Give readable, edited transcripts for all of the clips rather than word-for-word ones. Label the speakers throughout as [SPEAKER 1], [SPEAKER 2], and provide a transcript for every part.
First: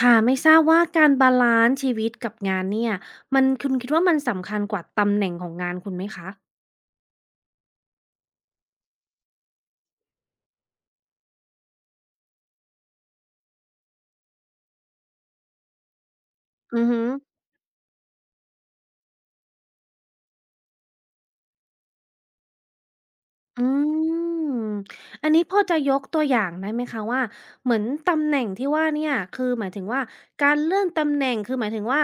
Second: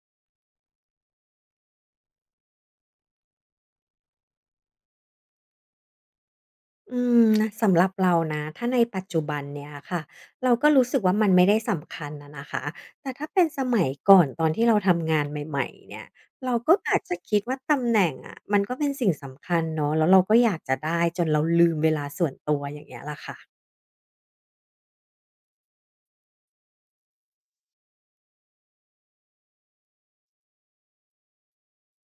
[SPEAKER 1] ค่ะไม่ทราบว่าการบาลานซ์ชีวิตกับงานเนี่ยมันคุณคิดว่ามันสำคัญกว่าตำแหน่งของงานคุณไหมคะ
[SPEAKER 2] อืมนะสำหรับเรานะถ้าในปัจจุบันเนี่ยค่ะเราก็รู้สึกว่ามันไม่ได้สำคัญนะนะคะแต่ถ้าเป็นสมัยก่อนตอนที่เราทำงานใหม่ๆเนี่ยเราก็
[SPEAKER 1] อือ
[SPEAKER 2] อาจ
[SPEAKER 1] ฮึ
[SPEAKER 2] จะคิดว่าตำแหน่งอะมันก็เป็นสิ่งสำคัญเนาะแล้วเราก็อยากจะได้จนเราลืมเวลาส่วนตัวอย่างเงี้ยละค่ะ
[SPEAKER 1] อืมอันนี้พอจะยกตัวอย่างได้ไหมคะว่าเหมือนตำแหน่งที่ว่าเนี่ยคือหมายถึงว่าการเลื่อนตำแหน่งคือหมายถึงว่า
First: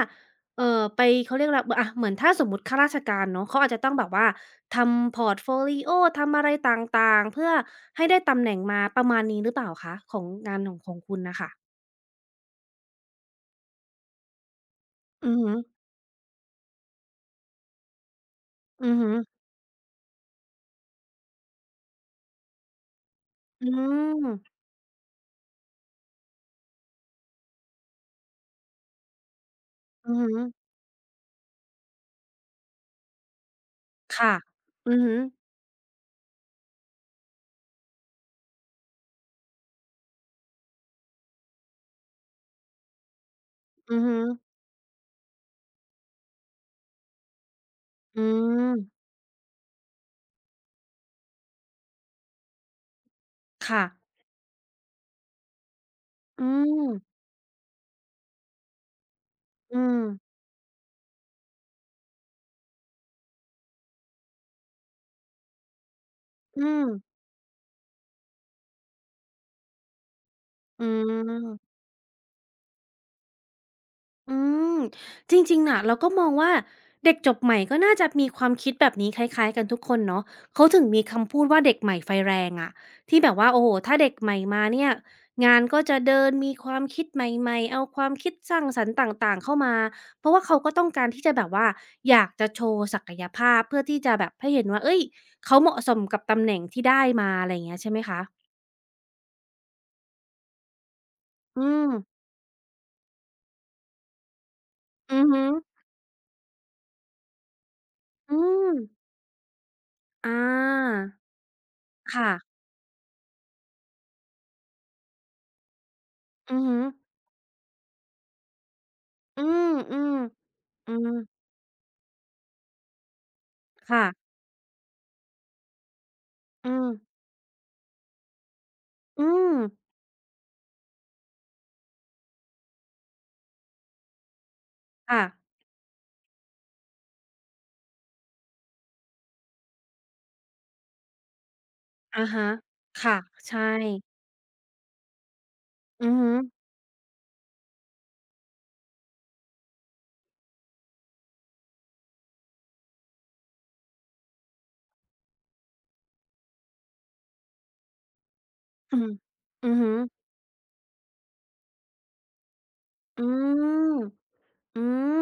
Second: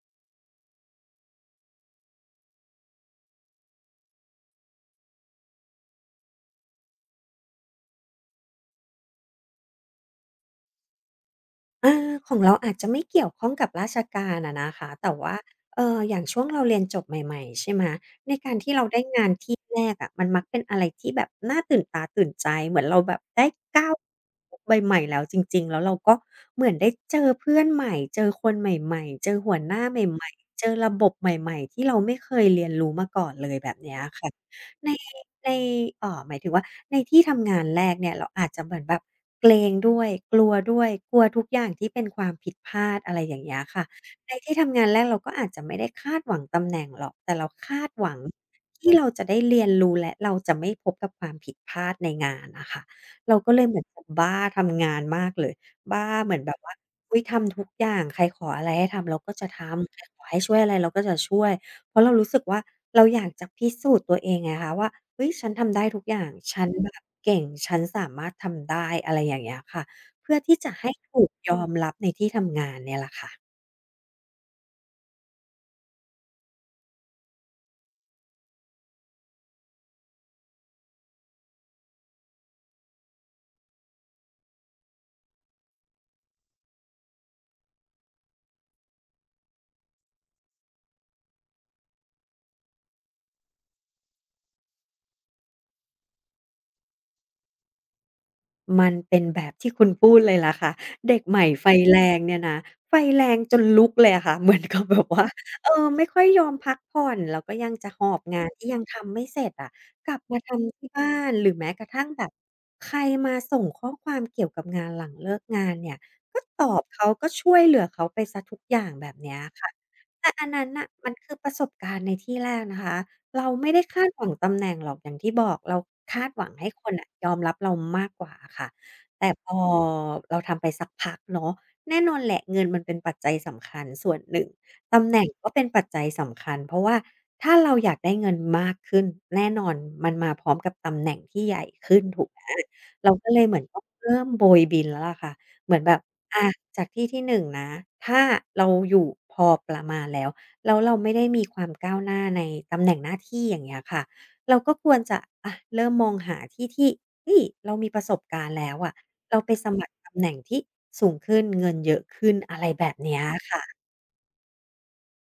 [SPEAKER 1] ไปเขาเรียกอะไรอะเหมือนถ้าสมมุติข้าราชการเนาะเขาอาจจะต้องแบบว่าทำพอร์ตโฟลิโอทำอะไรต่างๆเพื่อให้ได้ตำแหน่งมาประมาณนี้หรือเปล่าคะของงานของคุณน่ะค่ะ
[SPEAKER 2] อาของเราอาจจะไม่เกี่ยวข้องกับราชการอะนะคะแต่
[SPEAKER 1] อื
[SPEAKER 2] ว่า
[SPEAKER 1] อฮึ
[SPEAKER 2] อย่างช่วงเราเรียนจบใหม่ๆใช่ไหมในการที่เรา
[SPEAKER 1] อือ
[SPEAKER 2] ได้
[SPEAKER 1] ฮึ
[SPEAKER 2] งานที่แรกอะมันมักเป็นอะไรที่แบบน่าตื่นตาตื่นใจเหมือนเราแบบได้
[SPEAKER 1] อื
[SPEAKER 2] ก้าว
[SPEAKER 1] ม
[SPEAKER 2] ใบใหม่แล้วจริงๆแล้วเราก็เหมือนได้เจอเพื่อนใหม่เจอคนใหม่ๆเจอหัวหน้าใ
[SPEAKER 1] อือ
[SPEAKER 2] ห
[SPEAKER 1] ฮึ
[SPEAKER 2] ม่ๆเจอระบบใหม่ๆที่เราไม่เคยเรียนรู้มาก่อนเลยแบบเนี้ยค่ะ
[SPEAKER 1] ค่ะ
[SPEAKER 2] ใน
[SPEAKER 1] อือฮึ
[SPEAKER 2] ใน
[SPEAKER 1] อ
[SPEAKER 2] หมายถึงว่าในที่ทำงานแรกเนี่ยเราอาจจะเหมือนแบบเกรงด้วยกลัวด้วยกลัวทุกอย่างที่เป็นความผิดพลาดอะไรอย่างเงี้ยค่ะ
[SPEAKER 1] อือฮึอ
[SPEAKER 2] ในที่ทำงานแรกเราก็อาจจะไม่ได้คาดหวังตำแหน่งหรอกแต่เราคาดหวัง
[SPEAKER 1] อืม
[SPEAKER 2] ที่เราจะได้เรียนรู้และเราจะไม่พบกับความผิดพลาดในงานน่ะค่ะเราก็เลยเหมื
[SPEAKER 1] ค่ะ
[SPEAKER 2] อนกับบ้าทำงานมากเลยบ้าเหมือน
[SPEAKER 1] อื
[SPEAKER 2] แบบว่า
[SPEAKER 1] ม
[SPEAKER 2] อุ๊ยทำทุกอย่างใครขออะไรให้ทำเราก็จะท
[SPEAKER 1] อื
[SPEAKER 2] ำ
[SPEAKER 1] ม
[SPEAKER 2] ใครขอให้ช่วยอะไรเราก็จะช่วย เพราะเรารู้สึกว่าเราอยากจะพิสูจน์ตัวเองไงคะว่าเฮ้ยฉันทำได้ทุกอย่างฉั
[SPEAKER 1] อื
[SPEAKER 2] น
[SPEAKER 1] ม
[SPEAKER 2] แบบเก่งฉันสามารถทำได้อะไรอย่างเงี้ยค่ะเพื่อที่จะ
[SPEAKER 1] อื
[SPEAKER 2] ให้ถูกยอม
[SPEAKER 1] ม
[SPEAKER 2] รับในที่ทำงานเนี่ยแหละค่ะ
[SPEAKER 1] อืมจริงๆน่ะเราก็มองว่าเด็กจบใหม่ก็น่าจะมีความคิดแบบนี้คล้ายๆกันทุกคนเนาะเขาถึงมีคำพูดว่าเด็กใหม่ไฟแรงอะที่แบบว่าโอ้โฮถ้าเด็กใหม่มาเนี่ยงานก็จะเดินมีความคิดใหม่ๆเอาความคิดสร้างสรรค์ต่างๆเข้ามาเพราะว่าเขาก็ต้องการที่จะแบบว่าอยากจะโชว์ศักยภาพเพื่อที่จะแบบให้เห็นว่าเฮ้ยเขาเหมาะสมกับตำแหน่งที่ได้มาอะไรอย่างเงี้ยใช่ไหมคะ
[SPEAKER 2] มันเป็นแบบที่คุณพูดเลยล่ะค่ะเด็กใหม่
[SPEAKER 1] อื
[SPEAKER 2] ไฟ
[SPEAKER 1] ม
[SPEAKER 2] แรงเนี่ยนะไฟแรงจนลุกเลยอะค่ะ เหมือนกับแบบ
[SPEAKER 1] อื
[SPEAKER 2] ว่า
[SPEAKER 1] อฮึ
[SPEAKER 2] เออไม่ค่อยยอมพักผ่อนแล้วก็ยังจะหอบ
[SPEAKER 1] อื
[SPEAKER 2] งานที่
[SPEAKER 1] ม
[SPEAKER 2] ยังทำไม่เสร็จอะกลับ
[SPEAKER 1] อา
[SPEAKER 2] มาทำที่บ้านหรือแม้กระทั่งแบ
[SPEAKER 1] ค่ะ
[SPEAKER 2] บใครมาส่งข้อความเกี่ยวกับงานหลังเลิกงานเนี่ยก็
[SPEAKER 1] อื
[SPEAKER 2] ต
[SPEAKER 1] อ
[SPEAKER 2] อ
[SPEAKER 1] ฮึ
[SPEAKER 2] บเขาก็ช่วยเหลือเขาไปเสียทุกอย่างแบบเนี้ย
[SPEAKER 1] อืม
[SPEAKER 2] ค่ะ
[SPEAKER 1] อืม
[SPEAKER 2] แต่อันนั้นน่ะ
[SPEAKER 1] อืม
[SPEAKER 2] มันคือประสบการณ์ในที่แรกนะคะ เราไม่ได้
[SPEAKER 1] ค่ะ
[SPEAKER 2] คาดหวังตำแหน่งหรอกอย่างที่บอกเราคาดหวังให้
[SPEAKER 1] อื
[SPEAKER 2] ค
[SPEAKER 1] ม
[SPEAKER 2] นน่ะยอมรับเรามากกว่าอะค่ะ
[SPEAKER 1] อื
[SPEAKER 2] แต่พ
[SPEAKER 1] ม
[SPEAKER 2] อเราทำไปสักพักเนาะแน่นอนแหละเงินมันเป็นปัจจัยสำคัญส่วนหนึ่งตำแห
[SPEAKER 1] ค่ะ
[SPEAKER 2] น่งก็เป็นปัจจัยสำคัญเพราะว่าถ้าเราอยากได้เงินมากขึ้นแน่นอนมันมาพร้อมกับตำแหน่งที่ใหญ่ขึ้นถู
[SPEAKER 1] อะ
[SPEAKER 2] กไหม
[SPEAKER 1] ฮะ
[SPEAKER 2] เรา
[SPEAKER 1] ค่ะ
[SPEAKER 2] ก็เลยเหมื
[SPEAKER 1] ใช่
[SPEAKER 2] อนต้องเริ่มโบยบินแล้วล่ะค่ะเหมือนแบบ
[SPEAKER 1] อือฮึ
[SPEAKER 2] อาจากที่ที่หนึ่งนะถ้าเราอยู่พอประมาณแล้ว แล้วเราไม่ได้มีความก้าวหน้าในตำแหน่งหน้าที่อย่างเงี้ยค่ะเราก็ควรจะอะเริ่มมองหาที่ที่เฮ้ยเรามีประสบการณ์แล้วอะ
[SPEAKER 1] อืม
[SPEAKER 2] เราไปส
[SPEAKER 1] อือ
[SPEAKER 2] มั
[SPEAKER 1] ฮึ
[SPEAKER 2] ครตำแหน่งที่สูงขึ้นเงินเยอะขึ้นอะไรแบบเนี้ย
[SPEAKER 1] อื
[SPEAKER 2] ค่ะ
[SPEAKER 1] มอืม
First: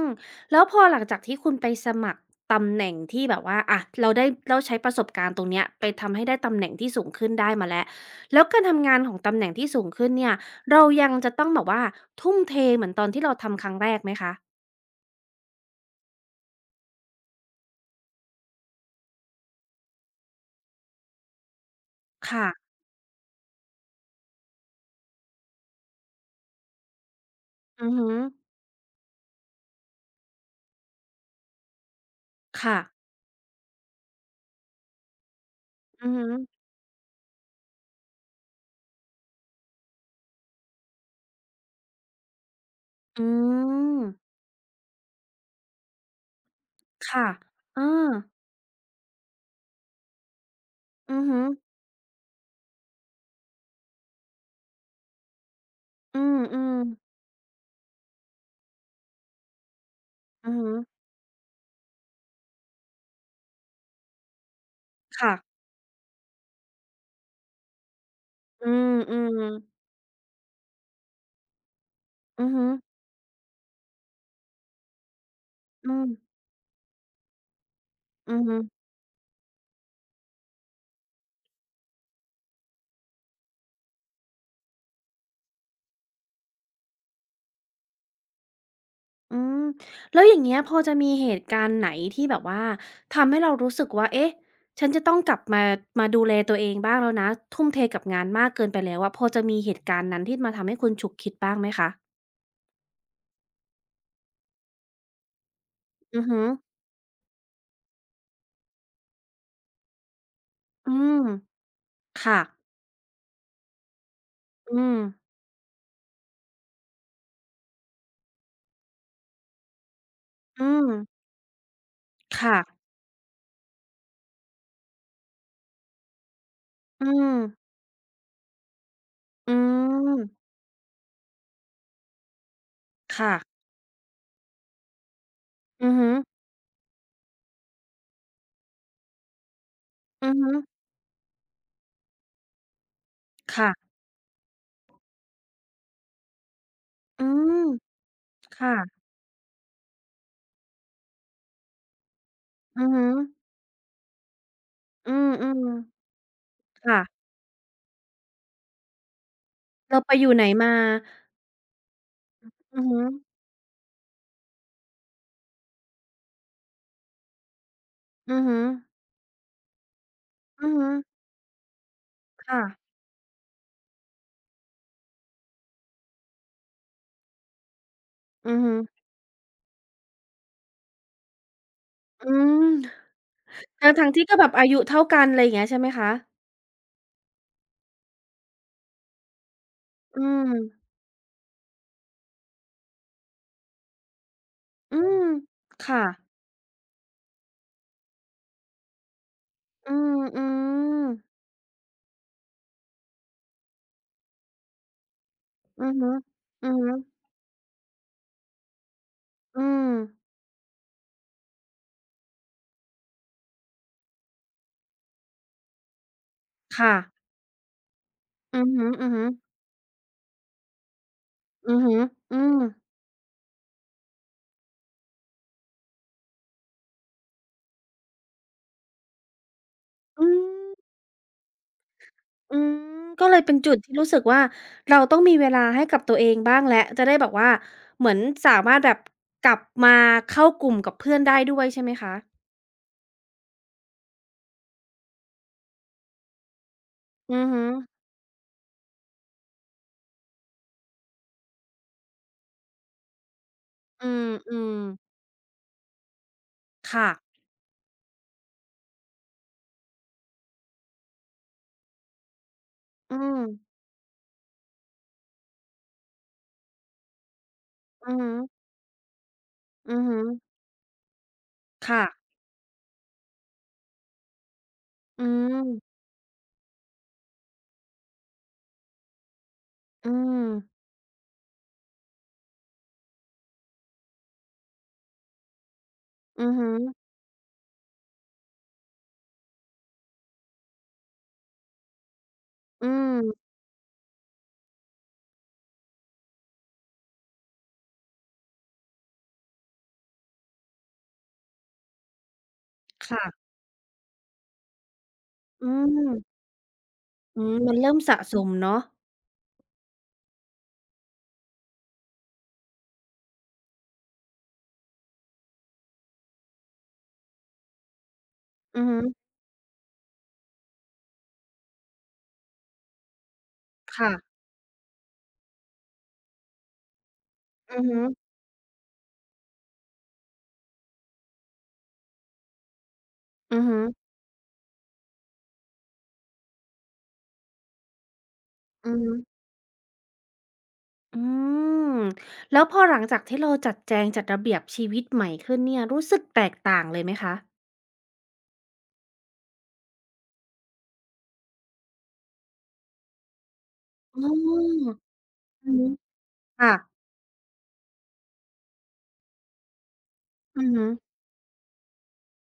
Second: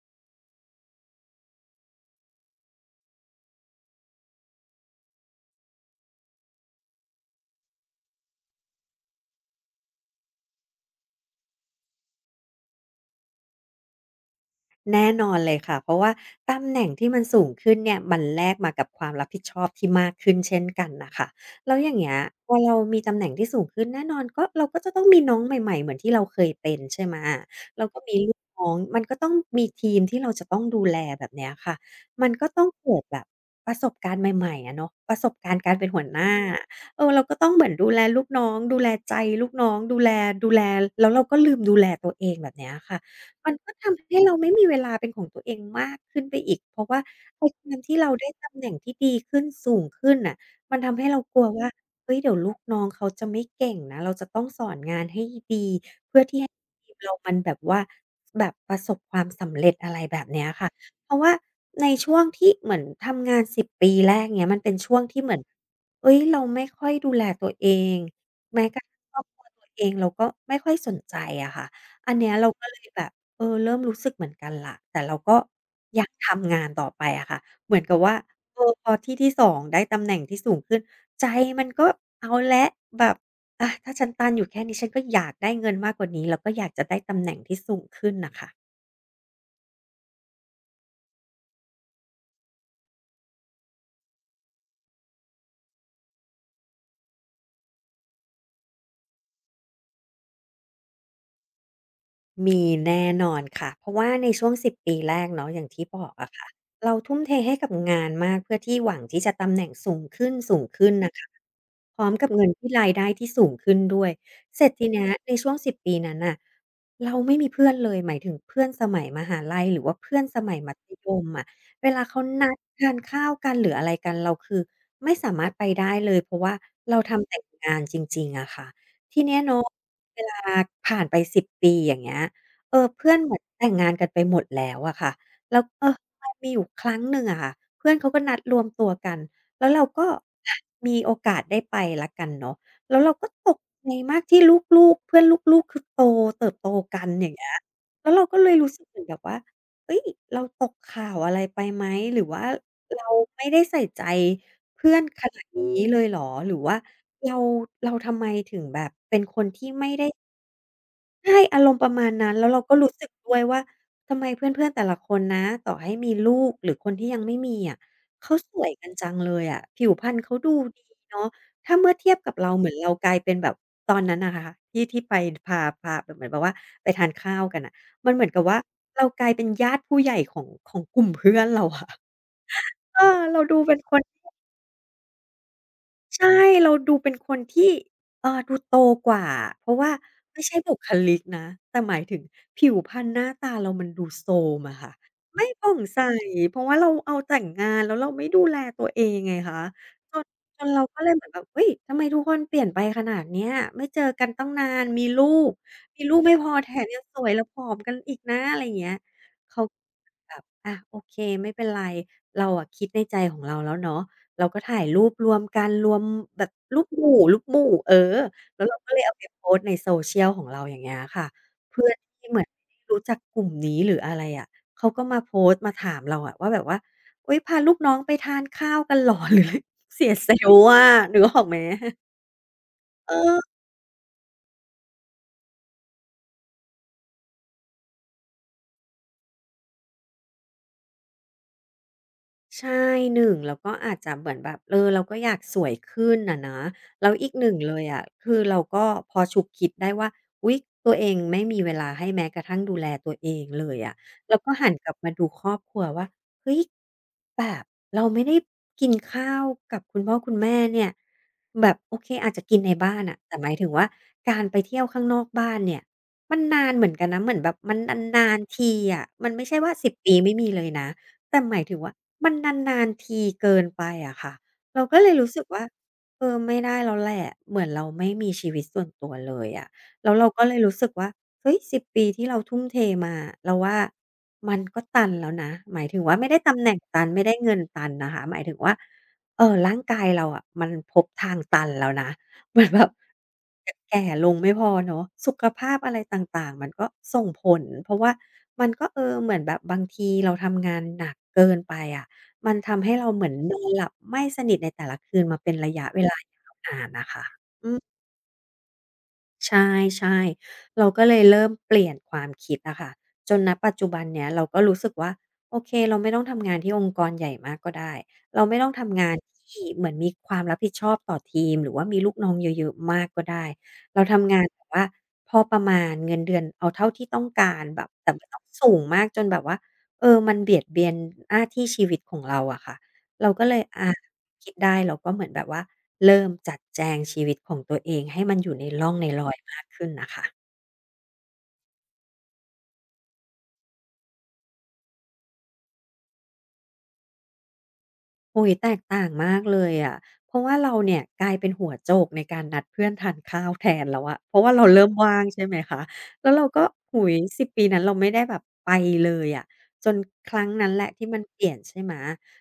[SPEAKER 1] แล้วพอหลังจากที่คุณไปสมัครตำแหน่งที่แบบว่าอะเราได้เราใช้ประสบการณ์ตรงเนี้ยไปทำให้ได้ตำแหน่งที่สูงขึ้นได้มาแล้วแล้วการทำงานของตำแหน่งที่สูงขึ้นเนี่ยเรายังจะต้องแบบว่าทุ่มเทเหมือนตอนที่เราทำครั้งแรกไหมคะ
[SPEAKER 2] แน่นอนเลยค่ะเพราะว่าตำแหน่งที่มันสูงขึ้นเนี่ยมันแลกมากับความรับผิดชอบที่มากขึ้นเช่นกันน่ะค่ะแล้วอย่างเงี้ยพอ
[SPEAKER 1] ค่ะ
[SPEAKER 2] เรามีตำแหน่งที่สูงขึ้นแน่นอนก็เราก็จะต้องมีน้องใหม่ๆเหมือนที่เราเคยเป็นใช่ไหมแล้
[SPEAKER 1] อื
[SPEAKER 2] ว
[SPEAKER 1] อ
[SPEAKER 2] ก็
[SPEAKER 1] ฮึ
[SPEAKER 2] มีลูกน้องมันก็ต้องมีทีมที่เราจะต้องดูแลแบบเนี้ยค่ะมันก็ต้อง
[SPEAKER 1] ค่ะ
[SPEAKER 2] เกิดแบบประสบการณ์ใหม่ๆอะเนาะประสบการณ์การเป็นหั
[SPEAKER 1] อื
[SPEAKER 2] ว
[SPEAKER 1] อ
[SPEAKER 2] ห
[SPEAKER 1] ฮึ
[SPEAKER 2] น้าเออเราก็ต้องเหมือนดูแลลูกน้องดูแลใจลูกน้องดูแลแล้วเราก็ลืมดูแลตัวเองแบบเนี้ยค่ะ
[SPEAKER 1] อื
[SPEAKER 2] มันก็ทำให้
[SPEAKER 1] ม
[SPEAKER 2] เราไม่มีเวลาเป็นของตัวเองมากขึ้นไปอีกเพราะว่า
[SPEAKER 1] ค่ะ
[SPEAKER 2] ไอ้การ
[SPEAKER 1] อา
[SPEAKER 2] ที่เราได้ตำแหน่งที่ดีขึ้นสูงขึ้นน่ะมันทำให้เรา
[SPEAKER 1] อือ
[SPEAKER 2] ก
[SPEAKER 1] ฮึ
[SPEAKER 2] ลัวว่าเฮ้ยเดี๋ยวลูกน้องเขาจะไม่เก่งนะเราจะต้องสอนงานให้ดี
[SPEAKER 1] อื
[SPEAKER 2] เพื่อที่ให้
[SPEAKER 1] ม
[SPEAKER 2] ทีม
[SPEAKER 1] ๆ
[SPEAKER 2] เรามันแบบว่าแบบประสบความสำเร็จอะไรแบบเนี้ย
[SPEAKER 1] อือ
[SPEAKER 2] ค่ะ
[SPEAKER 1] ฮึ
[SPEAKER 2] เพราะว่าในช่วงที่เหมือนทำงาน10ปีแรกเงี้ยมันเป็นช่วงที่เห
[SPEAKER 1] ค่ะ
[SPEAKER 2] มือนเฮ้ยเราไม่ค่อยดูแลตัวเองแม้
[SPEAKER 1] อื
[SPEAKER 2] กระทั่งครอบ
[SPEAKER 1] ม
[SPEAKER 2] ครัวตัวเอ
[SPEAKER 1] ๆ
[SPEAKER 2] งเราก็ไม่ค่อยสนใจอะค่ะอันเนี้ย
[SPEAKER 1] อื
[SPEAKER 2] เรา
[SPEAKER 1] อฮึ
[SPEAKER 2] ก็เลยแบบ เออเริ่มรู้สึกเหมือนกันล่ะแต่เราก็
[SPEAKER 1] อื
[SPEAKER 2] อยา
[SPEAKER 1] ม
[SPEAKER 2] กทำงานต่อไปอะค่ะเหมือนกับว่า
[SPEAKER 1] อือฮึ
[SPEAKER 2] เออพอที่2ได้ตำแหน่งที่สูงขึ้นใจมันก็เอาแล้วแบบอะถ้าฉันตันอยู่แค่นี้ฉันก็อยากได้เงินมากกว่านี้แล้วก็อยากจะได้ตำแหน่งที่สูงขึ้นน่ะค่ะ
[SPEAKER 1] อืมแล้วอย่างเงี้ยพอจะมีเหตุการณ์ไหนที่แบบว่าทำให้เรารู้สึกว่าเอ๊ะฉันจะต้องกลับมามาดูแลตัวเองบ้างแล้วนะทุ่มเทกับงานมากเกินไปแล้วอะพอจะมีเหตุการณ์นั้นที่มาทำให้คุณฉุกคิดบ้างไหมคะ
[SPEAKER 2] มีแน่นอนค่ะเพราะว่าในช่วง10 ปีแรกเนาะอย่างที่บอก
[SPEAKER 1] อือ
[SPEAKER 2] อะ
[SPEAKER 1] ฮึ
[SPEAKER 2] ค่ะเราทุ่มเทให้กับงานมากเพื่อที่หวังที่จะตำแหน่งสูงขึ้
[SPEAKER 1] อื
[SPEAKER 2] นๆน่ะ
[SPEAKER 1] ม
[SPEAKER 2] ค่ะพร้อมกับ
[SPEAKER 1] ค่ะ
[SPEAKER 2] เงินที่รายได้ที่สูงขึ้นด้วยเสร็จ
[SPEAKER 1] อื
[SPEAKER 2] ที
[SPEAKER 1] ม
[SPEAKER 2] เนี้ยในช่วง10 ปีนั้นน่ะเราไม่มีเพื่อนเลยหมายถึงเพื่อนสมัยมหาลัยหรือว่าเพื่อนสมัย
[SPEAKER 1] อื
[SPEAKER 2] มัธ
[SPEAKER 1] ม
[SPEAKER 2] ยมอะเวลาเขานัด
[SPEAKER 1] ค่ะ
[SPEAKER 2] ทานข้าวกันหรืออะไรกันเราคือไม่สามารถไปได้เลยเพราะว่าเรา
[SPEAKER 1] อื
[SPEAKER 2] ทำแต่
[SPEAKER 1] ม
[SPEAKER 2] งานจริงๆอะค่ะ ทีเนี้ย
[SPEAKER 1] อื
[SPEAKER 2] เนาะเว
[SPEAKER 1] ม
[SPEAKER 2] ลาผ่านไปสิบปีอย่างเงี้ยเออเพื่อนเห
[SPEAKER 1] ค่ะ
[SPEAKER 2] มือนแต่งงานกันไปหมดแล้วอะค่ะแล้วเอ
[SPEAKER 1] อื
[SPEAKER 2] อ
[SPEAKER 1] อฮึ
[SPEAKER 2] มันมีอยู่ครั้งหนึ่งอะค่ะเพื่อนเขาก็นัดรวมตัวกันแล้วเราก็
[SPEAKER 1] อือฮึ
[SPEAKER 2] อะมีโอกาสได้ไปแล้วกันเนาะแล้วเราก็ตกใจ
[SPEAKER 1] ค่ะ
[SPEAKER 2] มากที่ลูกๆเพื่อนลูกๆคือโตเติบโตกัน
[SPEAKER 1] อื
[SPEAKER 2] อย่างเงี้
[SPEAKER 1] ม
[SPEAKER 2] ยแล้วเราก็เลย
[SPEAKER 1] ค
[SPEAKER 2] รู้สึกเหมือ
[SPEAKER 1] ่ะ
[SPEAKER 2] นแบบว่าเฮ้ยเราตกข่าวอะไรไปไหมหรือว่า
[SPEAKER 1] อือ
[SPEAKER 2] เรา
[SPEAKER 1] ฮึ
[SPEAKER 2] ไม่ได้ใส่ใจ เพื่อน
[SPEAKER 1] อื
[SPEAKER 2] ขนาดน
[SPEAKER 1] ม
[SPEAKER 2] ี้เลยเหรอหรือว่า
[SPEAKER 1] ๆค่ะ
[SPEAKER 2] เราเราทำไมถึงแบบเป็นคนที่ไม่
[SPEAKER 1] เรา
[SPEAKER 2] ได้
[SPEAKER 1] ไปอยู่ไหนมา
[SPEAKER 2] ใช่อารมณ์ประมาณนั้นแล้วเราก็
[SPEAKER 1] อือ
[SPEAKER 2] รู้
[SPEAKER 1] ฮึ
[SPEAKER 2] สึกด้วยว่าทำไมเพื่อนๆแต่ละคนนะต่อให้มีลูกหรือคนที่ยังไม่มีอะเขา
[SPEAKER 1] อือ
[SPEAKER 2] ส
[SPEAKER 1] ฮึ
[SPEAKER 2] วยกันจังเลยอะผิวพรรณเขาดู
[SPEAKER 1] อือ
[SPEAKER 2] ดี
[SPEAKER 1] ฮึ
[SPEAKER 2] เนาะถ้าเมื่อเทียบกับเรา
[SPEAKER 1] ค่ะ
[SPEAKER 2] เหมือนเรากลายเป็นแบบตอนนั้นนะคะที่ที่ไปพาแบบเหมือนแบบว่าไปทานข้าวกันน่ะมันเหมือนกับ
[SPEAKER 1] อื
[SPEAKER 2] ว่า
[SPEAKER 1] อฮึ
[SPEAKER 2] เรากลายเป็นญาติผู้ใหญ่ของกลุ่มเพื่อนเราอะ
[SPEAKER 1] อืม
[SPEAKER 2] เออเราดูเป็น
[SPEAKER 1] ท
[SPEAKER 2] คน
[SPEAKER 1] ั้งๆที่ก็แบบอายุเท่ากันอะไรอย่างเงี้ยใช่ไหมคะ
[SPEAKER 2] ใช่เราดูเป็นคนที่ดูโตกว่าเพราะว่า
[SPEAKER 1] อื
[SPEAKER 2] ไม่
[SPEAKER 1] ม
[SPEAKER 2] ใช่บุคลิกนะแต่หมายถึงผิวพรรณหน้าตาเรามันดูโทรมอะค่ะ
[SPEAKER 1] อืม
[SPEAKER 2] ไม่ผ่องใส
[SPEAKER 1] ค่ะ
[SPEAKER 2] เพราะว่าเราเอาแต่งงานแล้วเราไม่ดูแลตัวเองไงคะ
[SPEAKER 1] อื
[SPEAKER 2] จ
[SPEAKER 1] ม
[SPEAKER 2] น
[SPEAKER 1] อื
[SPEAKER 2] จนเราก็
[SPEAKER 1] ม
[SPEAKER 2] เลยเหมือนแบบเฮ้ยทำไมทุกคนเปลี่ยนไปขนาดเนี้ยไม่เจอกันตั้งนานก
[SPEAKER 1] อือ
[SPEAKER 2] มี
[SPEAKER 1] ฮึ
[SPEAKER 2] ลูกไม่พอแถ
[SPEAKER 1] อือ
[SPEAKER 2] ม
[SPEAKER 1] ฮึ
[SPEAKER 2] ยังสวยและผอมกันอีกนะอะไรอย่างเงี้ย
[SPEAKER 1] อื
[SPEAKER 2] เขา
[SPEAKER 1] ม
[SPEAKER 2] แบบอะโอเคไม่เป็นไรเราอะคิดในใจของเราแล้วเนาะ เราก็ถ่ายรูปรวมกันรวมแบบรูป
[SPEAKER 1] ค่ะ
[SPEAKER 2] หมู่รูปหมู่เออ
[SPEAKER 1] อื
[SPEAKER 2] แล้ว
[SPEAKER 1] อ
[SPEAKER 2] เรา
[SPEAKER 1] ฮึ
[SPEAKER 2] ก็เล
[SPEAKER 1] ๆ
[SPEAKER 2] ย
[SPEAKER 1] อือ
[SPEAKER 2] เอาไป
[SPEAKER 1] ฮึ
[SPEAKER 2] โพสต์ใน Social ของเราอย่างเงี้ยค่ะ
[SPEAKER 1] อื
[SPEAKER 2] เพื่อนที่เหมือน
[SPEAKER 1] ม
[SPEAKER 2] ไม่ได้รู้จักกลุ่มนี้หรืออะไรอะเขาก็มาโพสต์มาถามเราอะว่าแบบว่าอุ๊ยพาลูกน้องไปทานข้าวกันเหรอ หรือเสีย
[SPEAKER 1] อื
[SPEAKER 2] เซลล์อะ
[SPEAKER 1] ม
[SPEAKER 2] นึกออกไหม
[SPEAKER 1] อืม
[SPEAKER 2] เอ
[SPEAKER 1] ก็เล
[SPEAKER 2] อ
[SPEAKER 1] ยเป็นจุดที่รู้สึกว่าเราต้องมีเวลาให้กับตัวเองบ้างแล้วจะได้แบบว่าเหมือนสามารถแบบกลับมาเข้ากลุ่มกับเพื่อนได้ด้วยใช่ไหมคะ
[SPEAKER 2] ใช่หนึ่งแล้วก็อาจจะเหมือนแบบเออเราก็อยากสวยขึ้นอะนะแล้วอีก
[SPEAKER 1] อื
[SPEAKER 2] ห
[SPEAKER 1] อ
[SPEAKER 2] นึ่ง
[SPEAKER 1] ฮึ
[SPEAKER 2] เลยอะคือเราก็พอฉุกคิดได้ว่าอุ๊ยตัวเองไม่มีเวลาให้แม้กระทั่งดูแลตัวเองเลยอะ
[SPEAKER 1] อื
[SPEAKER 2] เราก็หัน
[SPEAKER 1] ม
[SPEAKER 2] กลับ
[SPEAKER 1] ๆ
[SPEAKER 2] มาดูครอบครัวว่าเฮ้ย
[SPEAKER 1] ค่ะ
[SPEAKER 2] แบบเราไม่ได้กินข้าวกับคุณพ่อคุณแม่เนี่ยแบบโอเคอาจจะกินในบ้าน
[SPEAKER 1] อื
[SPEAKER 2] อ่ะแต่
[SPEAKER 1] ม
[SPEAKER 2] หมายถึงว่าการไปเที่ยวข้างนอกบ้านเนี่ยมันนานเหมือนกันนะเหมือนแบบมัน
[SPEAKER 1] อือ
[SPEAKER 2] นา
[SPEAKER 1] ฮึ
[SPEAKER 2] นๆทีอะมันไม่ใช่ว่าสิบ
[SPEAKER 1] อือ
[SPEAKER 2] ปี
[SPEAKER 1] ฮึ
[SPEAKER 2] ไม่มีเลยนะ แต่หมายถึงว่า
[SPEAKER 1] ค่ะ
[SPEAKER 2] มันนานๆทีเกินไปอะค่ะเราก็เลย
[SPEAKER 1] อื
[SPEAKER 2] รู้สึกว่า
[SPEAKER 1] ม
[SPEAKER 2] เออไม่ได้แล้วแหละเหมือนเราไม่มีชีวิตส่วนตัวเลยอะแล้
[SPEAKER 1] อื
[SPEAKER 2] วเราก็
[SPEAKER 1] ม
[SPEAKER 2] เลยรู้สึกว่าเฮ้ยสิบปีที่เราทุ่มเทมาเราว่ามันก็ตันแล้วนะหมายถึงว่าไม่ได้
[SPEAKER 1] อือ
[SPEAKER 2] ตำแห
[SPEAKER 1] ฮึ
[SPEAKER 2] น่งตันไม่ได้เงินตันนะคะหมายถึงว่าร่างกายเราอะมันพบทางตันแล้วนะ เหมือน แบ
[SPEAKER 1] อื
[SPEAKER 2] บ
[SPEAKER 1] ม
[SPEAKER 2] แก่ลงไม่พอเนาะสุขภาพอะไรต่างๆมันก็ส่งผลเพราะว่ามันก็เออเหมือนแบบบางทีเราทำงานหนักเกินไปอะมันทำให้เราเหมือน
[SPEAKER 1] ค่ะ
[SPEAKER 2] นอนหลับไม่สนิทในแต่ละคืนมาเป็น
[SPEAKER 1] อื
[SPEAKER 2] ระยะเวลา
[SPEAKER 1] ม
[SPEAKER 2] ยาวนานน่ะค่ะ
[SPEAKER 1] อืม
[SPEAKER 2] อื
[SPEAKER 1] มัน
[SPEAKER 2] ม
[SPEAKER 1] เริ่มสะสมเนาะ
[SPEAKER 2] ใช่ๆเราก็เลยเริ่มเปลี่ยนความคิดอะค่ะจนณปัจจุบันเนี้ยเราก็รู้สึกว่าโอเคเราไม่ต้องทำงานที่องค์กรใหญ่มากก็ได้เราไม่ต้อง
[SPEAKER 1] อือฮึ
[SPEAKER 2] ทำงานที่เหมือนมีความรับผิดชอบต่อทีมหรือว่ามีลูกน้องเยอะๆมากก็ได้เรา
[SPEAKER 1] ค่ะ
[SPEAKER 2] ทำงานแบบว่าพอประมาณเงินเดือนเอาเท่าที่ต้องการ
[SPEAKER 1] อื
[SPEAKER 2] แบ
[SPEAKER 1] อ
[SPEAKER 2] บ
[SPEAKER 1] ฮึ
[SPEAKER 2] แต่ไม่ต้องสูงมากจนแบบว่าเออมันเบียดเบียนหน้าที่ชีวิตของเราอะค่ะเราก็เล
[SPEAKER 1] อื
[SPEAKER 2] ย
[SPEAKER 1] อฮึ
[SPEAKER 2] อา คิดได้เราก็เหมือนแบบว่าเริ่มจัดแจงชีวิตของตัวเองให้มันอยู่ในร่
[SPEAKER 1] อื
[SPEAKER 2] อง
[SPEAKER 1] อ
[SPEAKER 2] ใน
[SPEAKER 1] ฮึ
[SPEAKER 2] รอยมากขึ้นน่ะค่ะ
[SPEAKER 1] อืมแล้วพอหลังจากที่เราจัดแจงจัดระเบียบชีวิตใหม่ขึ้นเนี่ยรู้สึกแตกต่างเลยไหมคะ
[SPEAKER 2] โอ้ยแตกต่างมากเลยอะเพราะว่าเราเนี่ยกลายเป็นหัวโจกในการนัดเพื่อนทานข้าวแทนแล้วอะ
[SPEAKER 1] อ๋
[SPEAKER 2] เพราะว่าเราเริ่ม
[SPEAKER 1] อ
[SPEAKER 2] ว่างใช่ไหม
[SPEAKER 1] อือ
[SPEAKER 2] คะ
[SPEAKER 1] ฮึ
[SPEAKER 2] แล้วเราก็
[SPEAKER 1] ค่ะ
[SPEAKER 2] โอ้โฮ10ปีนั้นเราไม่ได้แบบไปเลยอะจนครั้ง
[SPEAKER 1] อื
[SPEAKER 2] นั้
[SPEAKER 1] อ
[SPEAKER 2] นแห
[SPEAKER 1] ฮึ
[SPEAKER 2] ละที่มันเปลี่ยนใช่ไหม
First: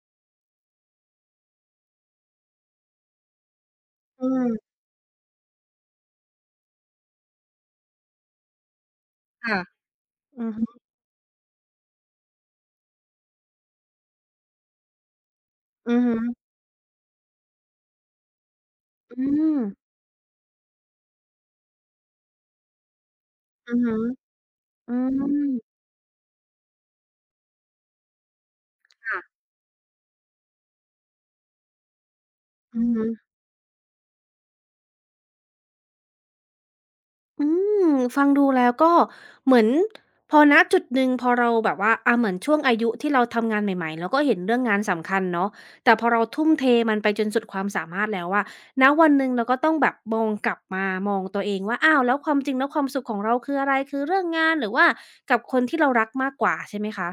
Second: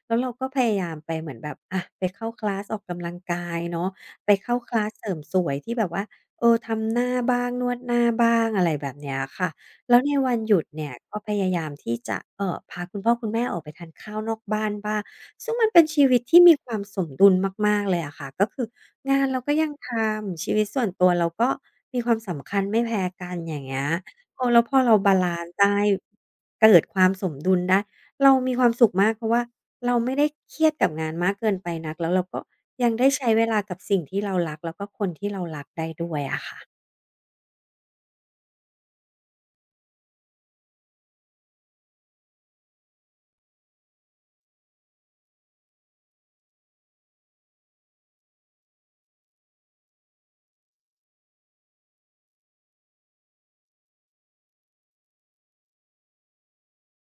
[SPEAKER 2] แล้วเราก็พยายามไปเหมือนแบบอะไปเข้าคลาสออกกำลังกายเนาะ
[SPEAKER 1] อื
[SPEAKER 2] ไปเข้าค
[SPEAKER 1] ม
[SPEAKER 2] ลาสเสริมสวยที่แบบว่าทำหน้าบ้างนวดหน้าบ้างอะไรแบบเนี้ยค่ะ
[SPEAKER 1] ค่ะ
[SPEAKER 2] แล้วในวัน
[SPEAKER 1] อื
[SPEAKER 2] ห
[SPEAKER 1] อ
[SPEAKER 2] ยุ
[SPEAKER 1] ฮึ
[SPEAKER 2] ดเนี่ยก็พยายามที่จะพาคุณพ่อคุณแม่ออกไปทานข้าวนอกบ้านบ้าง ซึ่งมันเป็น
[SPEAKER 1] อือ
[SPEAKER 2] ชี
[SPEAKER 1] ฮึ
[SPEAKER 2] วิตที่มีความสมดุลมากๆเลยอะค่ะก็คืองา
[SPEAKER 1] อื
[SPEAKER 2] นเราก็
[SPEAKER 1] ม
[SPEAKER 2] ยังทำชีวิตส่วนตัวเราก็มีความสำคัญไม่แพ้กันอย่าง
[SPEAKER 1] อือ
[SPEAKER 2] เงี้ย
[SPEAKER 1] ฮึ
[SPEAKER 2] แล้วพอ
[SPEAKER 1] อื
[SPEAKER 2] เราบาลัน
[SPEAKER 1] ม
[SPEAKER 2] ซ์ได้เกิดความสมดุลได้เรามีความสุขมากเพราะ
[SPEAKER 1] ค่ะ
[SPEAKER 2] ว่าเราไม่ได้เครียดกับงานมากเกินไปนักแล้วเราก็
[SPEAKER 1] อือ
[SPEAKER 2] ยัง
[SPEAKER 1] ฮึ
[SPEAKER 2] ได้ใช้เวลากับสิ่งที่เรารักแล้วก็คนที่เรารักได้ด้วยอะค่ะ
[SPEAKER 1] อืมฟังดูแล้วก็เหมือนพอณจุดหนึ่งพอเราแบบว่าอาเหมือนช่วงอายุที่เราทำงานใหม่ๆเราก็เห็นเรื่องงานสำคัญเนาะแต่พอเราทุ่มเทมันไปจนสุดความสามารถแล้วอะณวันหนึ่งเราก็ต้องแบบมองกลับมามองตัวเองว่าอ้าวแล้วความจริงแล้วความสุขของเราคืออะไรคือเรื่องงานหรือว่ากับคนที่เรารักมากกว่าใช่ไหมคะ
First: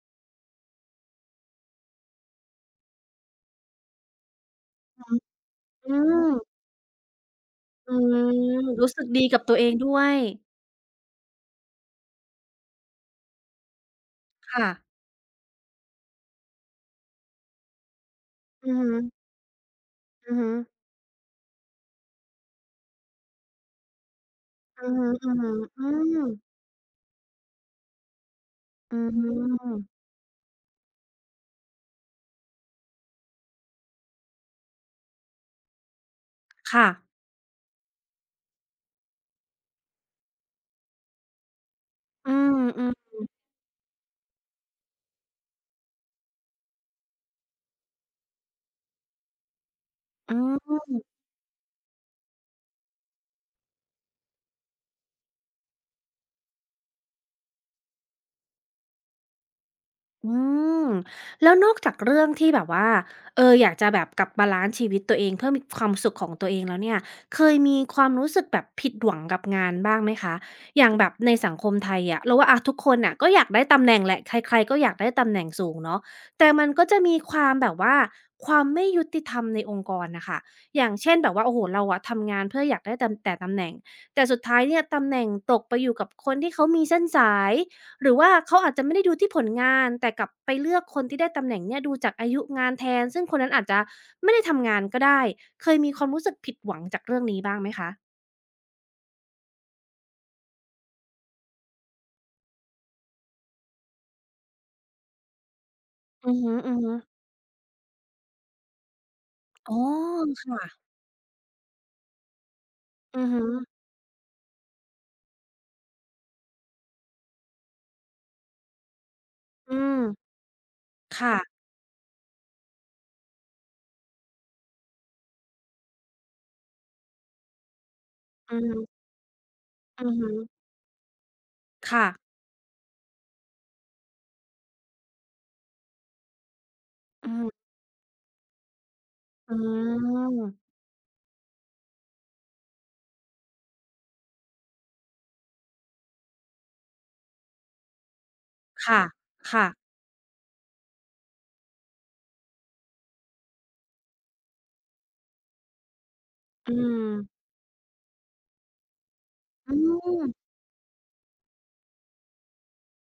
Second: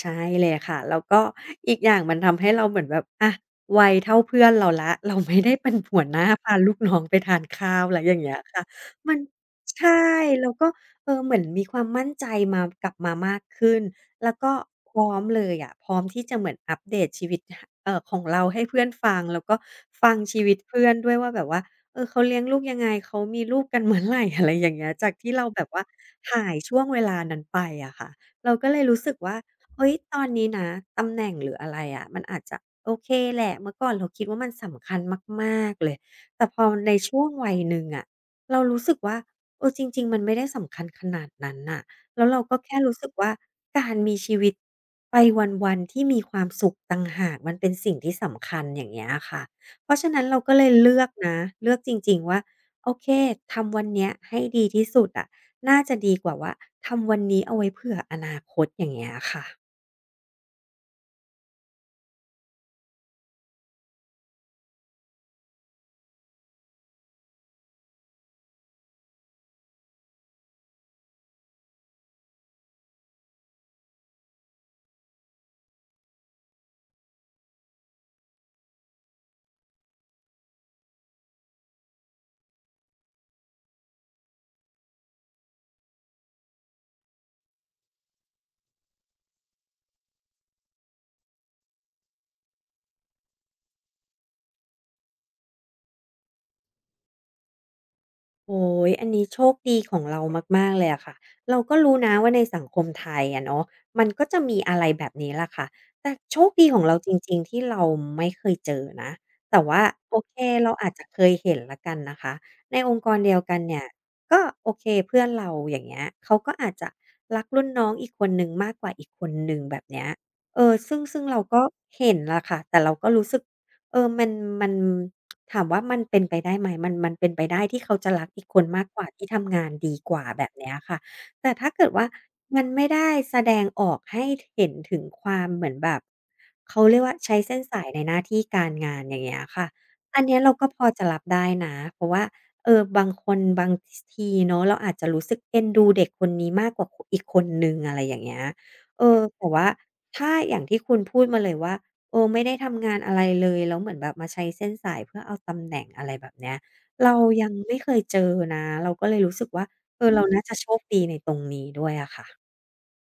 [SPEAKER 2] ใช่เลยค่ะแล้วก็อีกอย่างมันทำให้เราเหมือนแบบอะวัยเท่าเพื่อนเราแล้วเราไม่ได้เป็น
[SPEAKER 1] อือื
[SPEAKER 2] หัวหน้า
[SPEAKER 1] ม
[SPEAKER 2] พาลูกน้องไปทานข้าว
[SPEAKER 1] อื
[SPEAKER 2] แล้วอย่างเงี้ยค่ะ
[SPEAKER 1] มรู้สึก
[SPEAKER 2] มัน
[SPEAKER 1] ดีกับตัวเองด้
[SPEAKER 2] ใช่
[SPEAKER 1] วย
[SPEAKER 2] แล้วก็เหมือนมีความมั่นใจมากลับมามากขึ้นแล้วก็
[SPEAKER 1] ค่ะ
[SPEAKER 2] พร้อมเลยอะพร้อมที่จะเหมือนอัปเดตชีวิตหเอ่อของเราให้
[SPEAKER 1] อือ
[SPEAKER 2] เพื่อ
[SPEAKER 1] ฮึ
[SPEAKER 2] นฟังแล้วก็ฟัง
[SPEAKER 1] อือ
[SPEAKER 2] ชี
[SPEAKER 1] ฮึ
[SPEAKER 2] วิตเพื่อนด้วยว่าแบบว่าเขาเลี้ยงลูกยังไงเขามีลูกกันเมื่อไรอะไรอย่างเงี้
[SPEAKER 1] อื
[SPEAKER 2] ย
[SPEAKER 1] อฮึ
[SPEAKER 2] จากที่เราแบบ
[SPEAKER 1] ๆ
[SPEAKER 2] ว่า
[SPEAKER 1] อืม
[SPEAKER 2] หายช่วงเวลานั้นไปอะค่ะเราก็เลย
[SPEAKER 1] อื
[SPEAKER 2] รู้สึกว่า
[SPEAKER 1] ม
[SPEAKER 2] เฮ้ย ตอนนี้นะตำแหน่งหรืออะไรอะมันอาจจะโอเคแหละเมื่อก่อนเราคิดว่ามันสำคัญมากๆเลยแต่พอ
[SPEAKER 1] ค่ะ
[SPEAKER 2] ในช่วงวัยหนึ่งอะเรารู้สึกว่าจริงๆมันไม่ได้สำคัญขนาดนั้นน่ะแล้ว
[SPEAKER 1] อื
[SPEAKER 2] เราก็
[SPEAKER 1] ม
[SPEAKER 2] แค่
[SPEAKER 1] อืม
[SPEAKER 2] รู้สึกว่าการมีชีวิตไปวันๆที่มีความสุขต่างหากมันเป็นสิ่งที่สำคัญอย่างเงี้ยอะค่ะเพราะฉะนั้น
[SPEAKER 1] อื
[SPEAKER 2] เราก็เลย
[SPEAKER 1] ม
[SPEAKER 2] เลือกนะเลือกจริงๆว่าโอเคทำวันเนี้ยให้ดีที่สุดอะน่าจะดีกว่าว่าทำวันนี้เอาไว้เผื่ออนาคตอย่างเงี้ยค่ะ
[SPEAKER 1] อืมแล้วนอกจากเรื่องที่แบบว่าเอออยากจะแบบกลับบาล้านซ์ชีวิตตัวเองเพิ่มีความสุขของตัวเองแล้วเนี่ยเคยมีความรู้สึกแบบผิดหวังกับงานบ้างไหมคะอย่างแบบในสังคมไทยอะเราว่าอะทุกคนน่ะก็อยากได้ตำแหน่งแหละใครๆก็อยากได้ตำแหน่งสูงเนาะแต่มันก็จะมีความแบบว่าความไม่ยุติธรรมในองค์กรน่ะค่ะอย่างเช่นแบบว่าโอ้โฮเราอะทำงานเพื่ออยากได้ตำแต่ตำแหน่งแต่สุดท้ายเนี่ยตำแหน่งตกไปอยู่กับคนที่เขามีเส้นสาย หรือว่าเขาอาจจะไม่ได้ดูที่ผลงานแต่กลับไปเลือกคนที่ได้ตำแหน่งเนี่ยดูจากอายุงานแทนซึ่งคนนั้นอาจจะไม่ได้ทำงานก็ได้เคยมีความรู้สึกผิดหวังจากเรื่องนี้บ้างไหมคะ
[SPEAKER 2] โอ้ย อันนี้โชคดีของเรามากๆ เลยอะค่ะ เราก็รู้นะว่าในสังคมไทยอะเนาะมันก็จะมีอะไรแบบนี้แหละค่ะ แต่
[SPEAKER 1] อื
[SPEAKER 2] โช
[SPEAKER 1] อ
[SPEAKER 2] ค
[SPEAKER 1] ฮึ
[SPEAKER 2] ดีของเราจ
[SPEAKER 1] ๆ
[SPEAKER 2] ริงๆ ที่เราไม่เคยเจอนะแต่
[SPEAKER 1] อ๋อ
[SPEAKER 2] ว่าโอเคเรา
[SPEAKER 1] ค่ะ
[SPEAKER 2] อาจจะเคยเห็นแล้วกันนะคะในองค์กร
[SPEAKER 1] อือ
[SPEAKER 2] เดียว
[SPEAKER 1] ฮึ
[SPEAKER 2] กันเนี่ยก็โอเคเพื่อนเราอย่างเงี้ยเขาก็อาจจะรักรุ่นน้องอีกคนหนึ่งมากกว่าอีกคนหนึ่ง
[SPEAKER 1] อื
[SPEAKER 2] แบบ
[SPEAKER 1] ม
[SPEAKER 2] เนี้ยซึ่ง
[SPEAKER 1] ค
[SPEAKER 2] ซึ่งเราก็
[SPEAKER 1] ่ะ
[SPEAKER 2] เห็นแหละค่ะแต่เราก็รู้สึกเออมันมัน ถามว่ามันเป็นไปได้ไหมมันเป็นไปได้ที่เขาจะรักอีก
[SPEAKER 1] อื
[SPEAKER 2] ค
[SPEAKER 1] อ
[SPEAKER 2] นมาก
[SPEAKER 1] ฮึ
[SPEAKER 2] กว่าที่ทำงานดี
[SPEAKER 1] อื
[SPEAKER 2] ก
[SPEAKER 1] อ
[SPEAKER 2] ว่า
[SPEAKER 1] ฮึ
[SPEAKER 2] แบบเนี้ยค่ะแต่ถ้าเกิด
[SPEAKER 1] ค่ะ
[SPEAKER 2] ว่ามันไม่ได้แสดงออกให้เห็นถึงความเหมือนแบบเขาเรียกว่า
[SPEAKER 1] อื
[SPEAKER 2] ใช้เส้น
[SPEAKER 1] ม
[SPEAKER 2] สายในหน้าที่การงานอย่างเงี้ย
[SPEAKER 1] อื
[SPEAKER 2] ค่ะอันเนี้ยเราก็
[SPEAKER 1] ม
[SPEAKER 2] พอจะรับได้นะเพราะว่าบางคนบางสทีเนาะเราอาจจะรู้สึกเอ็นดูเด็กคนนี้มากกว่าคอีกคนหนึ่งอะไรอย่างเงี้ย
[SPEAKER 1] ค่ะ
[SPEAKER 2] แต่
[SPEAKER 1] ค่ะ
[SPEAKER 2] ว่าถ้าอย่างที่คุณพูดมาเลยว่า โอ้ไม่ได้ทำงานอะไรเลยแล้วเหมือนแบบมาใช้เส้นสายเพื่อเอาตำแหน่งอะไรแบบเนี้ย
[SPEAKER 1] อืม
[SPEAKER 2] เรายังไม่เคยเจอนะเราก็เลยรู้สึกว่า
[SPEAKER 1] อื
[SPEAKER 2] เรา
[SPEAKER 1] ม
[SPEAKER 2] น่าจะโชคดีในตรงนี้ด้วยอะค่ะ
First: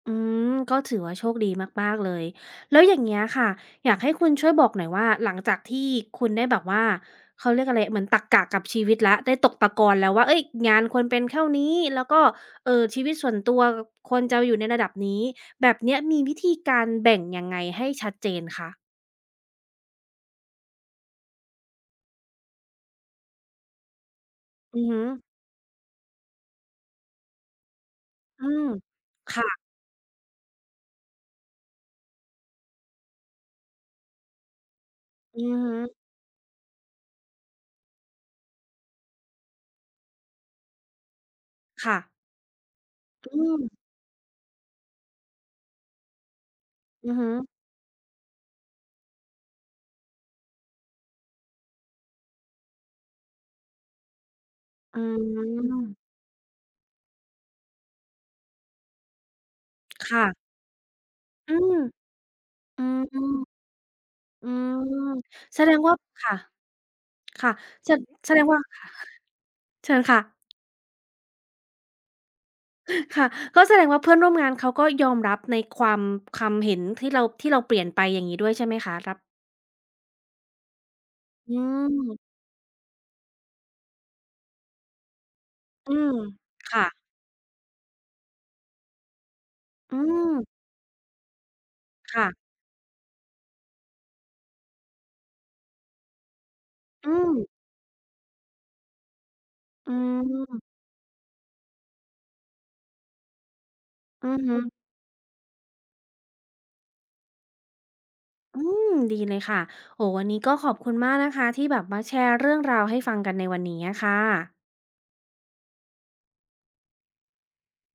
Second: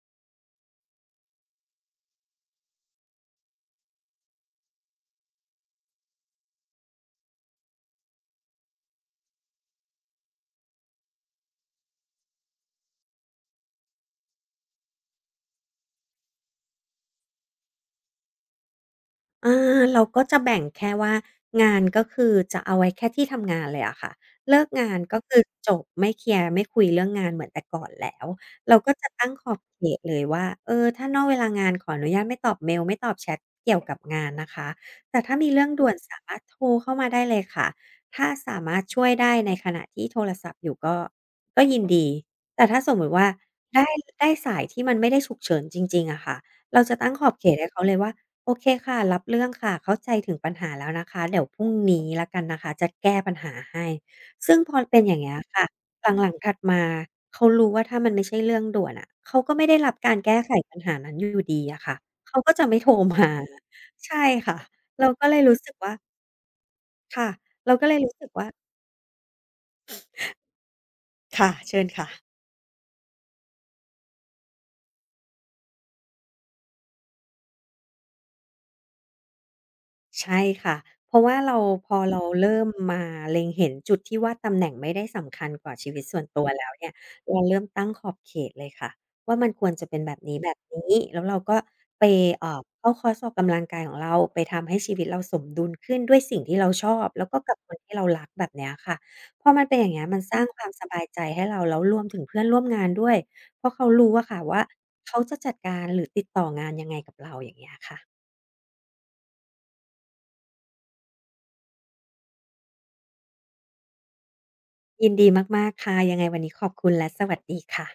[SPEAKER 1] อืมก็ถือว่าโชคดีมากๆเลยแล้วอย่างเงี้ยค่ะอยากให้คุณช่วยบอกหน่อยว่าหลังจากที่คุณได้แบบว่าเขาเรียกอะไรเหมือนตักกะกับชีวิตแล้วได้ตกตะกอนแล้วว่าเอ้ยงานควรเป็นเท่านี้แล้วก็เออชีวิตส่วนตัวควรจะอยู่ในระดับนี้แบบเนี้ยมีวิธีการแบ่งยังไงให้ชัดเจนคะ
[SPEAKER 2] อาเราก็จะแบ่งแค่ว่างานก็คือจะเอาไว้แค่ที่ทำงานเลยอะค่ะเลิก
[SPEAKER 1] อือ
[SPEAKER 2] งาน
[SPEAKER 1] ฮึ
[SPEAKER 2] ก็คือจบไม่เคลียร์ไม่คุยเรื่องงานเหมือนแต่ก่อนแล้ว
[SPEAKER 1] อืม
[SPEAKER 2] เราก็จะตั้งขอบ
[SPEAKER 1] ค่ะ
[SPEAKER 2] เขตเลยว่าถ้านอกเวลางานขออนุญาตไม่ตอบเมลไม่ตอบแชทเกี่ยวกับงานนะคะแต่ถ้า
[SPEAKER 1] อื
[SPEAKER 2] มี
[SPEAKER 1] อ
[SPEAKER 2] เรื่อง
[SPEAKER 1] ฮึ
[SPEAKER 2] ด่วนสามารถโทรเข้ามาได้เลยค่ะถ้าสามารถช่วยได้ในขณะที่โทรศัพท์อยู่ก็ยิน
[SPEAKER 1] ค่ะ
[SPEAKER 2] ดีแต่ถ้าสมมติว่า
[SPEAKER 1] อืม
[SPEAKER 2] ได้ได้สายที่มันไม่ได้ฉุกเฉินจริงๆอะค่ะ เราจะตั้
[SPEAKER 1] อื
[SPEAKER 2] ง
[SPEAKER 1] อ
[SPEAKER 2] ขอ
[SPEAKER 1] ฮึ
[SPEAKER 2] บเขตให้เขาเลยว่าโอเคค่ะรับเรื่องค่ะเข้าใจถึงปัญหาแล้วนะคะเดี๋ยวพรุ่งนี้แล้วกันนะคะจะแก้ปัญหาให้ซึ่งพอ
[SPEAKER 1] อื
[SPEAKER 2] เป็นอย่างเงี้ยค่ะห
[SPEAKER 1] ม
[SPEAKER 2] ลังๆถัดมาเขารู้ว่าถ้ามันไม่ใช่เรื่องด่วนอะเขาก็ไม่ได้รับการแก้ไข
[SPEAKER 1] ค่ะ
[SPEAKER 2] ปัญหานั้นอยู่
[SPEAKER 1] อื
[SPEAKER 2] ดี
[SPEAKER 1] ม
[SPEAKER 2] อะค่ะเขาก็จะไม่
[SPEAKER 1] อื
[SPEAKER 2] โทรมา
[SPEAKER 1] ม
[SPEAKER 2] ใช่
[SPEAKER 1] อื
[SPEAKER 2] ค่ะ
[SPEAKER 1] ม
[SPEAKER 2] เราก็เลยรู้
[SPEAKER 1] แส
[SPEAKER 2] สึ
[SPEAKER 1] ด
[SPEAKER 2] ก
[SPEAKER 1] ง
[SPEAKER 2] ว่า
[SPEAKER 1] ว่าค่ะ
[SPEAKER 2] ค่ะ
[SPEAKER 1] ค่ะ
[SPEAKER 2] เราก็
[SPEAKER 1] แส
[SPEAKER 2] เลยรู้สึ
[SPEAKER 1] แส
[SPEAKER 2] ก
[SPEAKER 1] ดง
[SPEAKER 2] ว่า
[SPEAKER 1] ว่าค่ะเชิญค่ะ
[SPEAKER 2] ค่ะเชิญค่ะ
[SPEAKER 1] ค่ะก็แสดงว่าเพื่อนร่วมงานเขาก็ยอมรับในความความเห็นที่เราเปลี่ยนไปอย่างงี้ด้วยใช่ไหมคะรับ
[SPEAKER 2] ใช่ค่ะเพราะว่า
[SPEAKER 1] อื
[SPEAKER 2] เราพอเรา
[SPEAKER 1] ม
[SPEAKER 2] เริ่มมาเล็งเห็นจุดที่ว่าตำแหน่งไม่ได้สำคัญกว่าชี
[SPEAKER 1] อื
[SPEAKER 2] วิต
[SPEAKER 1] ม
[SPEAKER 2] ส่วนตัวแล้ว
[SPEAKER 1] ค่ะ
[SPEAKER 2] เนี่ยเราเริ่มตั้งขอบเขตเลยค่ะว่ามันควรจะ
[SPEAKER 1] อื
[SPEAKER 2] เป็นแบบ
[SPEAKER 1] ม
[SPEAKER 2] นี้แบบนี้แล้วเราก็ไป
[SPEAKER 1] ค่ะ
[SPEAKER 2] เข้าคอร์สออกกำลังกายของเราไปทำให้ชีวิตเราสมดุลขึ้นด้วยสิ่งที่เราชอบ
[SPEAKER 1] อื
[SPEAKER 2] แล้ว
[SPEAKER 1] ม
[SPEAKER 2] ก็กับคนที่เรารักแบบเนี้ยค่ะพอมันเป็นอย่า
[SPEAKER 1] อื
[SPEAKER 2] งเงี้ยมันสร้างความ
[SPEAKER 1] ม
[SPEAKER 2] สบายใจให้เราแล้วรวมถึงเพื่อนร่วมงานด้วยเพราะเขารู้อะ
[SPEAKER 1] อื
[SPEAKER 2] ค่ะ
[SPEAKER 1] อฮึ
[SPEAKER 2] ว่าเขาจะจัดการหรือติดต่องานยังไงกับเราอย่างเงี้ยค่ะ
[SPEAKER 1] อืมดีเลยค่ะโอ้โฮวันนี้ก็ขอบคุณมากนะคะที่แบบมาแชร์เรื่องราวให้ฟังกันในวันนี้อะค่ะ
[SPEAKER 2] ยินดีมากๆค่ะยังไงวันนี้ขอบคุณและสวัสดีค่ะ